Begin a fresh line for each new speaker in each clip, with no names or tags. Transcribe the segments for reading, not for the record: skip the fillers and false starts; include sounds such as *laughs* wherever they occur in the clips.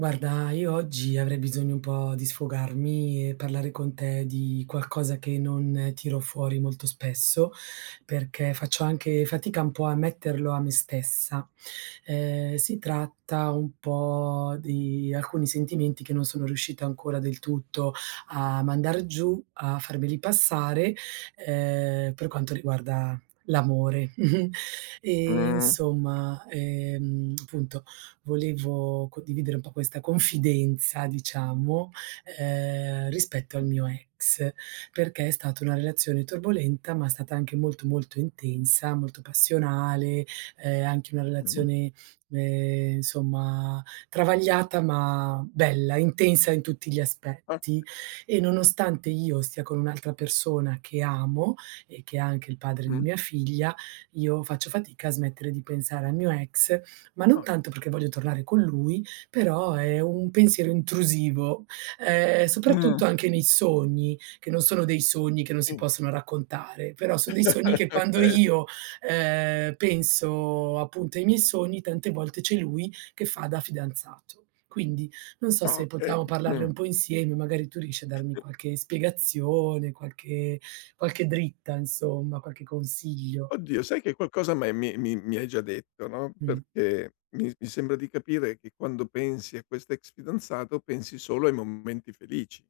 Guarda, io oggi avrei bisogno un po' di sfogarmi e parlare con te di qualcosa che non tiro fuori molto spesso, perché faccio anche fatica un po' a metterlo a me stessa. Si tratta un po' di alcuni sentimenti che non sono riuscita ancora del tutto a mandar giù, a farmeli passare, per quanto riguarda l'amore. *laughs* E
Mh,
insomma, appunto volevo condividere un po' questa confidenza, diciamo, rispetto al mio ex, perché è stata una relazione turbolenta, ma è stata anche molto, molto intensa, molto passionale, anche una
mh,
relazione, insomma travagliata, ma bella, intensa in tutti gli
ah,
aspetti. E nonostante io stia con un'altra persona che amo e che è anche il padre di
mh,
mia figlia, io faccio fatica a smettere di pensare al mio ex ma non
Ah.
tanto perché voglio tornare con lui, però è un pensiero intrusivo,
Mh.
soprattutto anche nei sogni, che non sono dei sogni che non si
Sì.
possono raccontare, però son dei sogni
*laughs*
che quando
Okay,
io, penso appunto ai miei sogni, tante volte c'è lui che fa da fidanzato. Quindi non so se
okay.
potevamo parlarne un
Mh.
po' insieme, magari tu riesci a darmi qualche spiegazione, qualche dritta insomma, qualche consiglio.
Oddio, sai che qualcosa m'hai mi mi mi hai già detto, no?
Mh.
Perché mi sembra di capire che quando pensi a quest'ex fidanzato pensi solo ai momenti felici.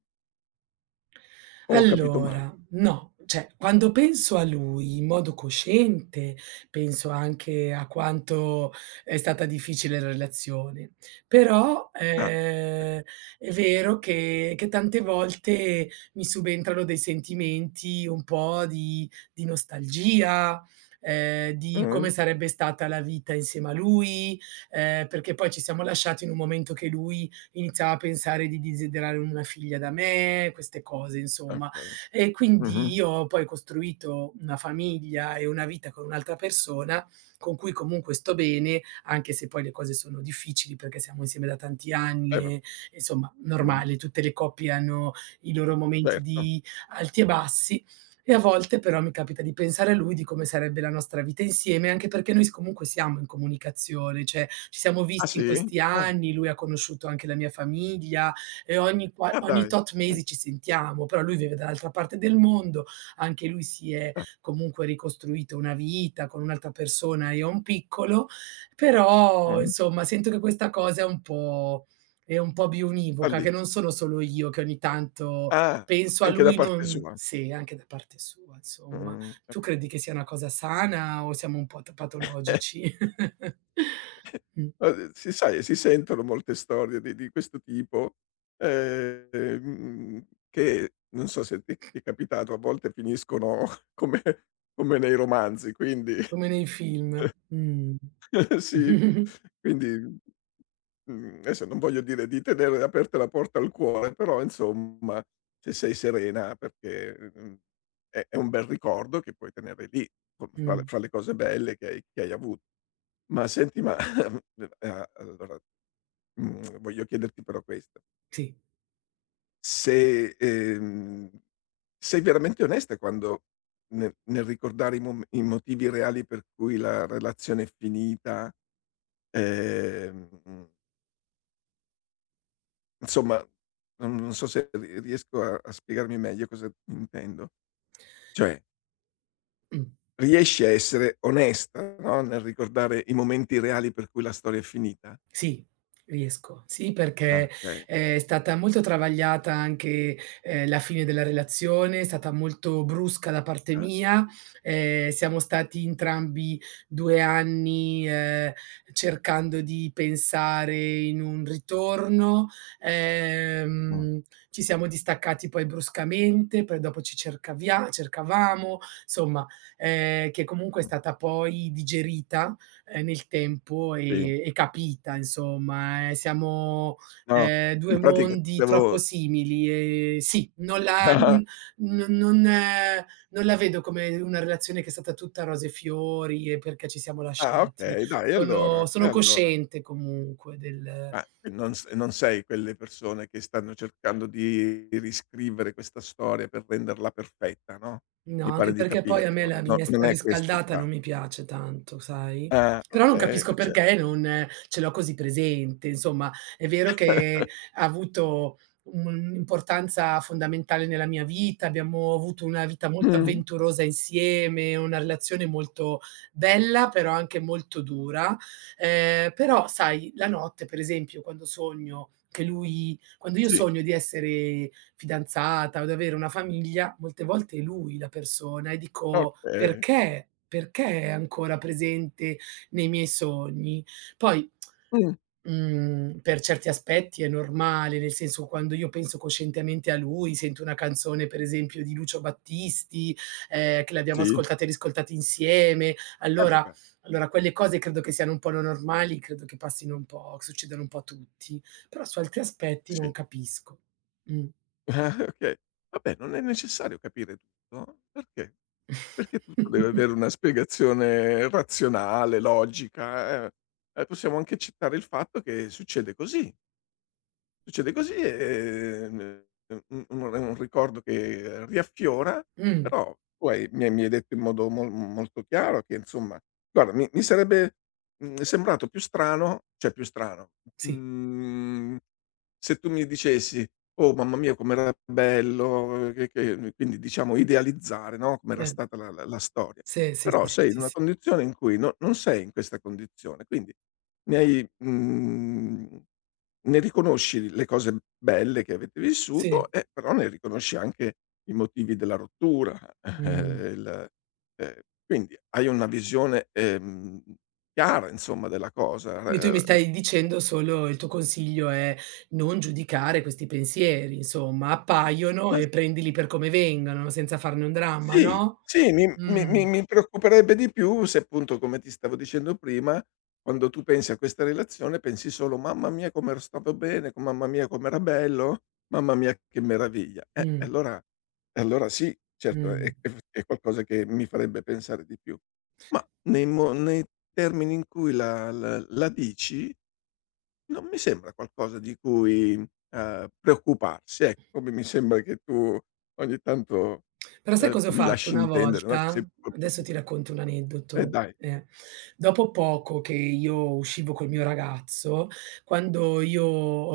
O ho capito male?
Allora, no, cioè quando penso a lui in modo cosciente, penso anche a quanto è stata difficile la relazione. Però,
Ah, okay.
è vero che tante volte mi subentrano dei sentimenti un po' di nostalgia, di come
Mh.
sarebbe stata la vita insieme a lui, perché poi ci siamo lasciati in un momento che lui iniziava a pensare di desiderare una figlia da me, queste cose insomma.
Okay.
E quindi
Mh-mh.
io ho poi costruito una famiglia e una vita con un'altra persona, con cui comunque sto bene, anche se poi le cose sono difficili perché siamo insieme da tanti anni
Va
e insomma
Mh.
normale, tutte le coppie hanno i loro momenti
Certo.
di alti e bassi, e a volte però mi capita di pensare a lui, di come sarebbe la nostra vita insieme, anche perché noi s comunque siamo in comunicazione, cioè ci siamo
Ah
visti in
sì?
questi
Ah,
anni, lui ha conosciuto anche la mia famiglia e ogni qua
ah
ogni
dai.
tot
Mh.
mesi ci sentiamo, però lui vive dall'altra parte del mondo, anche lui si è
Ah,
comunque ricostruito una vita con un'altra persona e ho un piccolo, però
Mh.
insomma sento che questa cosa è un po'
Sta
biunivoca, che
lì.
non sono solo io che ogni tanto
Ah,
penso a
anche da
lui
parte
non
sua.
sì, anche da parte sua insomma.
Ho
Tu
capito.
credi che sia una cosa sana o siamo un po' t patologici? *laughs*
*laughs*
Mh,
Si sai, si sentono molte storie di questo tipo, che non so se ti è capitato, a volte finiscono *laughs* come come nei romanzi, quindi.
come nei film. Mh.
*laughs* Sì,
Mh.
quindi. Adesso non voglio dire di tenere aperta la porta al cuore, però insomma se sei serena, perché, è un bel ricordo che puoi tenere lì, com fra le
*laughs*
cose belle che hai avuto. Ma senti, *laughs* a allora, voglio chiederti però questo:
Sì.
se, sei veramente onesta quando ne nel ricordare i mom i motivi reali per cui la relazione è finita? Ehm Insomma, non so se ri riesco a spiegarmi meglio cosa intendo. Cioè,
Mh.
riesci a essere onesta, no, nel ricordare i momenti reali per cui la storia è finita?
Sì, riesco. Sì, perché
Ah, okay.
è stata molto travagliata anche, la fine della relazione, è stata molto brusca da parte
Ah,
mia, siamo stati entrambi 2 anni, cercando di pensare in un ritorno,
mh,
ehm, ci siamo distaccati poi bruscamente, poi dopo ci cercavia cercavamo, insomma, che comunque è
mh,
stata poi digerita nel tempo
sì.
e capita insomma. Siamo,
No,
2
in pratica ti
mondi troppo
stavo
simili e sì, non la n
*laughs*
non non non la vedo come una relazione che è stata tutta rose e fiori e perché ci siamo
ah,
lasciati.
okay, dai, e
Sono
allora e
sono
allora?
cosciente comunque del
Ah, e non sei quelle persone che stanno cercando di riscrivere questa storia per renderla perfetta, no,
No,
mi pare
anche
di
perché
capire.
poi a me
No,
la
no,
minestra
non è questo il
riscaldata
ca
non mi piace tanto, sai?
ah,
Però non
okay,
capisco
e ce
perché non ce l'ho così presente. Insomma, è vero
*laughs*
che ha avuto un'importanza fondamentale nella mia vita, abbiamo avuto una vita molto
Mh,
avventurosa insieme, una relazione molto bella, però anche molto dura. Però sai, la notte per esempio quando sogno che lui quando io
sì,
sogno di essere fidanzata o ad avere una famiglia, molte volte è lui la persona e dico:
okay.
"Perché? Perché è ancora presente nei miei sogni?" Poi,
Mh,
per certi aspetti è normale, nel senso quando io penso coscientemente a lui, sento una canzone per esempio di Lucio Battisti, che l'abbiamo
sì,
ascoltata e riscoltata insieme,
eh
allora
vabbè,
allora quelle cose credo che siano un po' no normali, credo che passino un po' succedano un po' a tutti, però su altri aspetti non
sì.
capisco. Mh.
*laughs* Ah, okay. Vabbè, non è necessario capire tutto. Perché? Perché tutto deve avere
*laughs*
una spiegazione razionale, logica, eh. Possiamo anche accettare il fatto che succede così. Succede così, e è un ricordo che riaffiora,
Mh,
però tu hai mi hai mi hai detto in modo molto chiaro che insomma guarda mi sarebbe, sembrato più strano, cioè più strano,
sì,
mhmm, se tu mi dicessi: "Oh mamma mia com'era bello", che quindi diciamo idealizzare, no, com'era
eh.
stata la storia.
Sì, sì, sì,
Però
sì,
sei in
sì,
una
sì.
condizione in cui non sei in questa condizione, quindi ne hai mhmm, ne riconosci le cose belle che avete
Sì,
vissuto, e però ne riconosci anche i motivi della rottura, *laughs*
mh.
il ehm, quindi hai una visione, chiara insomma della cosa,
Quindi tu mi
r
stai dicendo solo il tuo consiglio è non giudicare questi pensieri, insomma, appaiono
ma
e prendili per come vengono, senza farne un dramma,
sì,
no?
sì, mi mi
Mh,
mi mi preoccuperebbe di più se appunto, come ti stavo dicendo prima, quando tu pensi a questa relazione pensi solo: "Mamma mia come ero stato bene, co mamma mia com'era bello, mamma mia che meraviglia".
mh,
E allora sì, certo
mh.
è qualcosa che mi farebbe pensare di più. Ma nei termini in cui la dici non mi sembra qualcosa di cui, preoccuparsi, ecco, come mi sembra che tu ogni tanto,
Però sai cosa ho
mi
fatto
lasci
una
intendere, no, che sei
volta?
un po'
Adesso ti
preoccupa
racconto un aneddoto,
dai,
eh. Dopo poco che io uscivo col mio ragazzo, quando io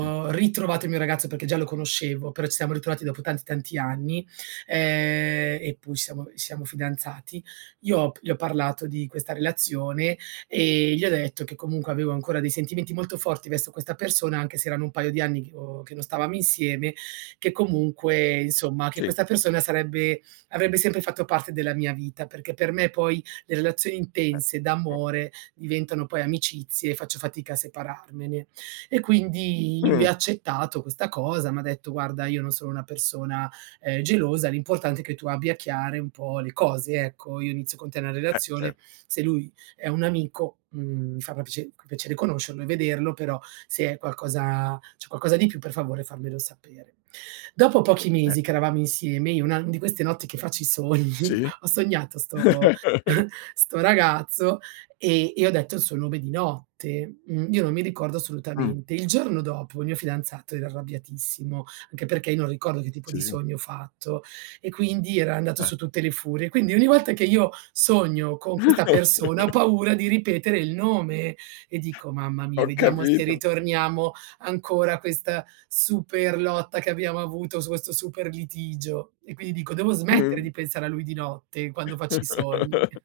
mh,
ritrovato il mio ragazzo perché già lo conoscevo, però ci siamo ritrovati dopo tanti, tanti anni, e poi ci siamo fidanzati, io ho p gli ho parlato di questa relazione e gli ho detto che comunque avevo ancora dei sentimenti molto forti verso questa persona, anche se erano un paio di anni che non stavamo insieme, che comunque insomma, che
sì,
questa persona sarebbe avrebbe sempre fatto parte della mia vita, perché per me poi le relazioni intense
per for
d'amore diventano poi amicizie e faccio fatica a separarmene. E quindi lui
mh,
ha accettato questa cosa, m'ha detto: "Guarda, io non sono una persona, gelosa, l'importante è che tu abbia chiare un po' le cose, ecco. Io inizio con te una relazione,
certo,
se lui è un amico, mi farà piacere conoscerlo e vederlo, però se è qualcosa c'è qualcosa di più, per favore fammelo sapere". Dopo pochi
eh,
mesi che eravamo insieme, io una di queste notti che faccio i sogni,
sì.
*laughs* ho sognato 'sto
*laughs*
*laughs* 'sto ragazzo e ho detto il suo nome di notte. Io non mi ricordo
Mh,
assolutamente. Il giorno dopo il mio fidanzato era arrabbiatissimo, anche perché io non ricordo che tipo di
sì,
sogno ho fatto e quindi era andato
eh.
su tutte le furie. Quindi ogni volta che io sogno con questa
*laughs*
persona ho paura di ripetere il nome e dico: "Mamma
Ho
mia, vediamo se
capito,
ritorniamo ancora a questa super lotta che abbiamo avuto su questo super litigio." E quindi dico: "Devo smettere
mh.
di pensare a lui di notte quando faccio i sogni".
*laughs*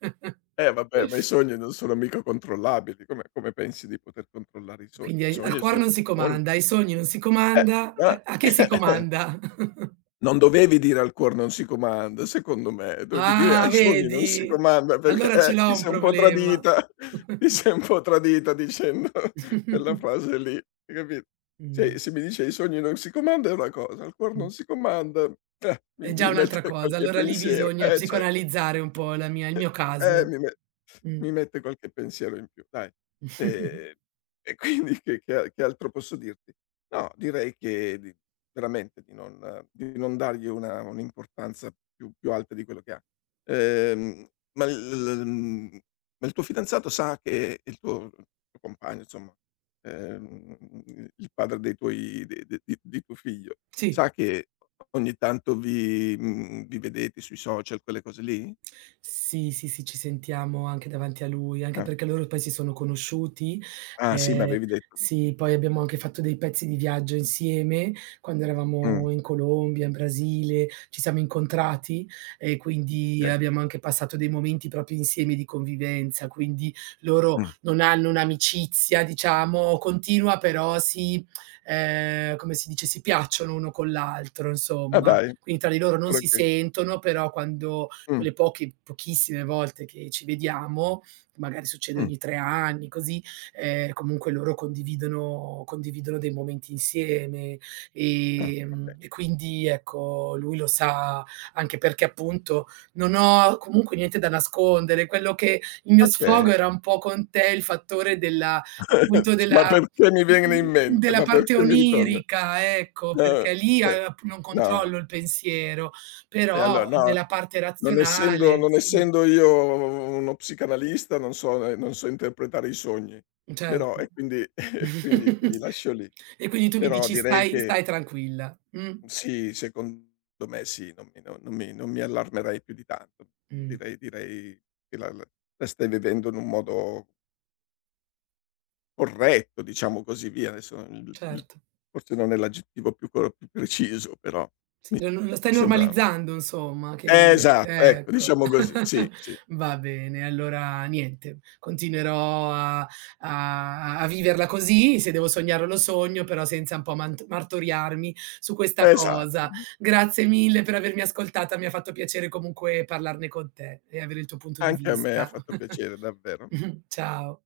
Vabbè, ma i sogni non sono mica controllabili, come pensi di poter controllare i sogni?
Quindi
I
ai al
sogni
cuor
sono
non si
sogni,
comanda, ai sogni non si
eh,
comanda, a che si
eh. *laughs* *coughs*
comanda? *laughs*
Non dovevi dire "al cuor non si comanda", secondo me, dovevi dire:
Ah,
"Ai sogni non si
vedi?
comanda", perché
Allora ce l'ho
ti
un
sei un po'
problema.
tradita, *laughs* ti
*laughs*
sei un po' tradita dicendo *laughs* quella frase lì, hai capi se
Mh,
se mi dice: "Ai sogni non si comanda" è una cosa, al cuor
mh.
non si comanda, mi
È già
mi
un'altra
mette
cosa,
qualche
allora lì
pensiero,
bisogna
cer
psicoanalizzare un po' la mia il mio
eh,
caso.
mi me
Mh.
mi mette qualche pensiero in più, dai. Ehm,
*laughs*
e *laughs* quindi che altro posso dirti? No, direi che di veramente di non dargli una un'importanza più alta di quello che ha. Ehm, ma il mhmm, ma il tuo fidanzato sa che il tuo compagno, insomma, ehm, il padre dei tuoi de de di tuo figlio,
Sì.
sa che ogni tanto vi vedete sui social, quelle cose lì?
Sì, sì, sì, ci sentiamo anche davanti a lui, anche
Ah.
perché loro poi si sono conosciuti.
Ah sì, mi
Ehm,
avevi detto.
sì, poi abbiamo anche fatto dei pezzi di viaggio insieme, quando
Mh,
eravamo in Colombia, in Brasile, ci siamo incontrati e quindi
okay.
abbiamo anche passato dei momenti proprio insieme di convivenza. Quindi loro
Mh.
non hanno un'amicizia, diciamo, continua, però come si dice, si piacciono uno con l'altro,
Ah
insomma.
dai,
Quindi tra di loro non
pure
si
ques
sentono, però quando
mh,
quelle poche, pochissime volte che ci vediamo, magari succede
mh,
ogni tre anni, così, comunque loro condividono, condividono dei momenti insieme
ah,
e, mhmm,
okay.
e quindi ecco, lui lo sa anche perché appunto non ho comunque niente da nascondere. Quello che il mio
Okay.
sfogo era un po' con te, il fattore della
*laughs*
appunto
Dici: "Ma
della
perché mi viene in
mhmm,
mente?
della
Ma
parte
perché mi ritorna?"
onirica, ecco,
Ah,
perché lì
cioè
a non
no.
controllo il pensiero.
E allora
Però
no,
nella parte
non essendo
razionale
non
sì,
essendo io uno psicanalista, non so interpretare i sogni, però
certo.
e quindi *laughs* e quindi ti
*laughs*
rilascio lì.
E quindi tu mi
Però
dici:
direi
"Stai
che
stai tranquilla."
sì, secondo me sì, non mi allarmerei più di tanto.
Mh,
Direi che la stai vivendo in un modo corretto, diciamo così via. Adesso il
certo.
forse non è l'aggettivo più preciso, però
Sì,
mi
lo stai
sembra.
normalizzando insomma che
Esatto, ecco,
ecco.
diciamo così, sì,
*laughs*
sì,
Va bene, allora niente, continuerò a viverla così, se devo sognarlo lo sogno, però senza un po' mant martoriarmi su questa
esatto.
cosa. Grazie mille per avermi ascoltata, mi ha fatto piacere comunque parlarne con te e avere il tuo punto di
Anche a me ha
vista.
fatto piacere davvero.
*laughs* Ciao.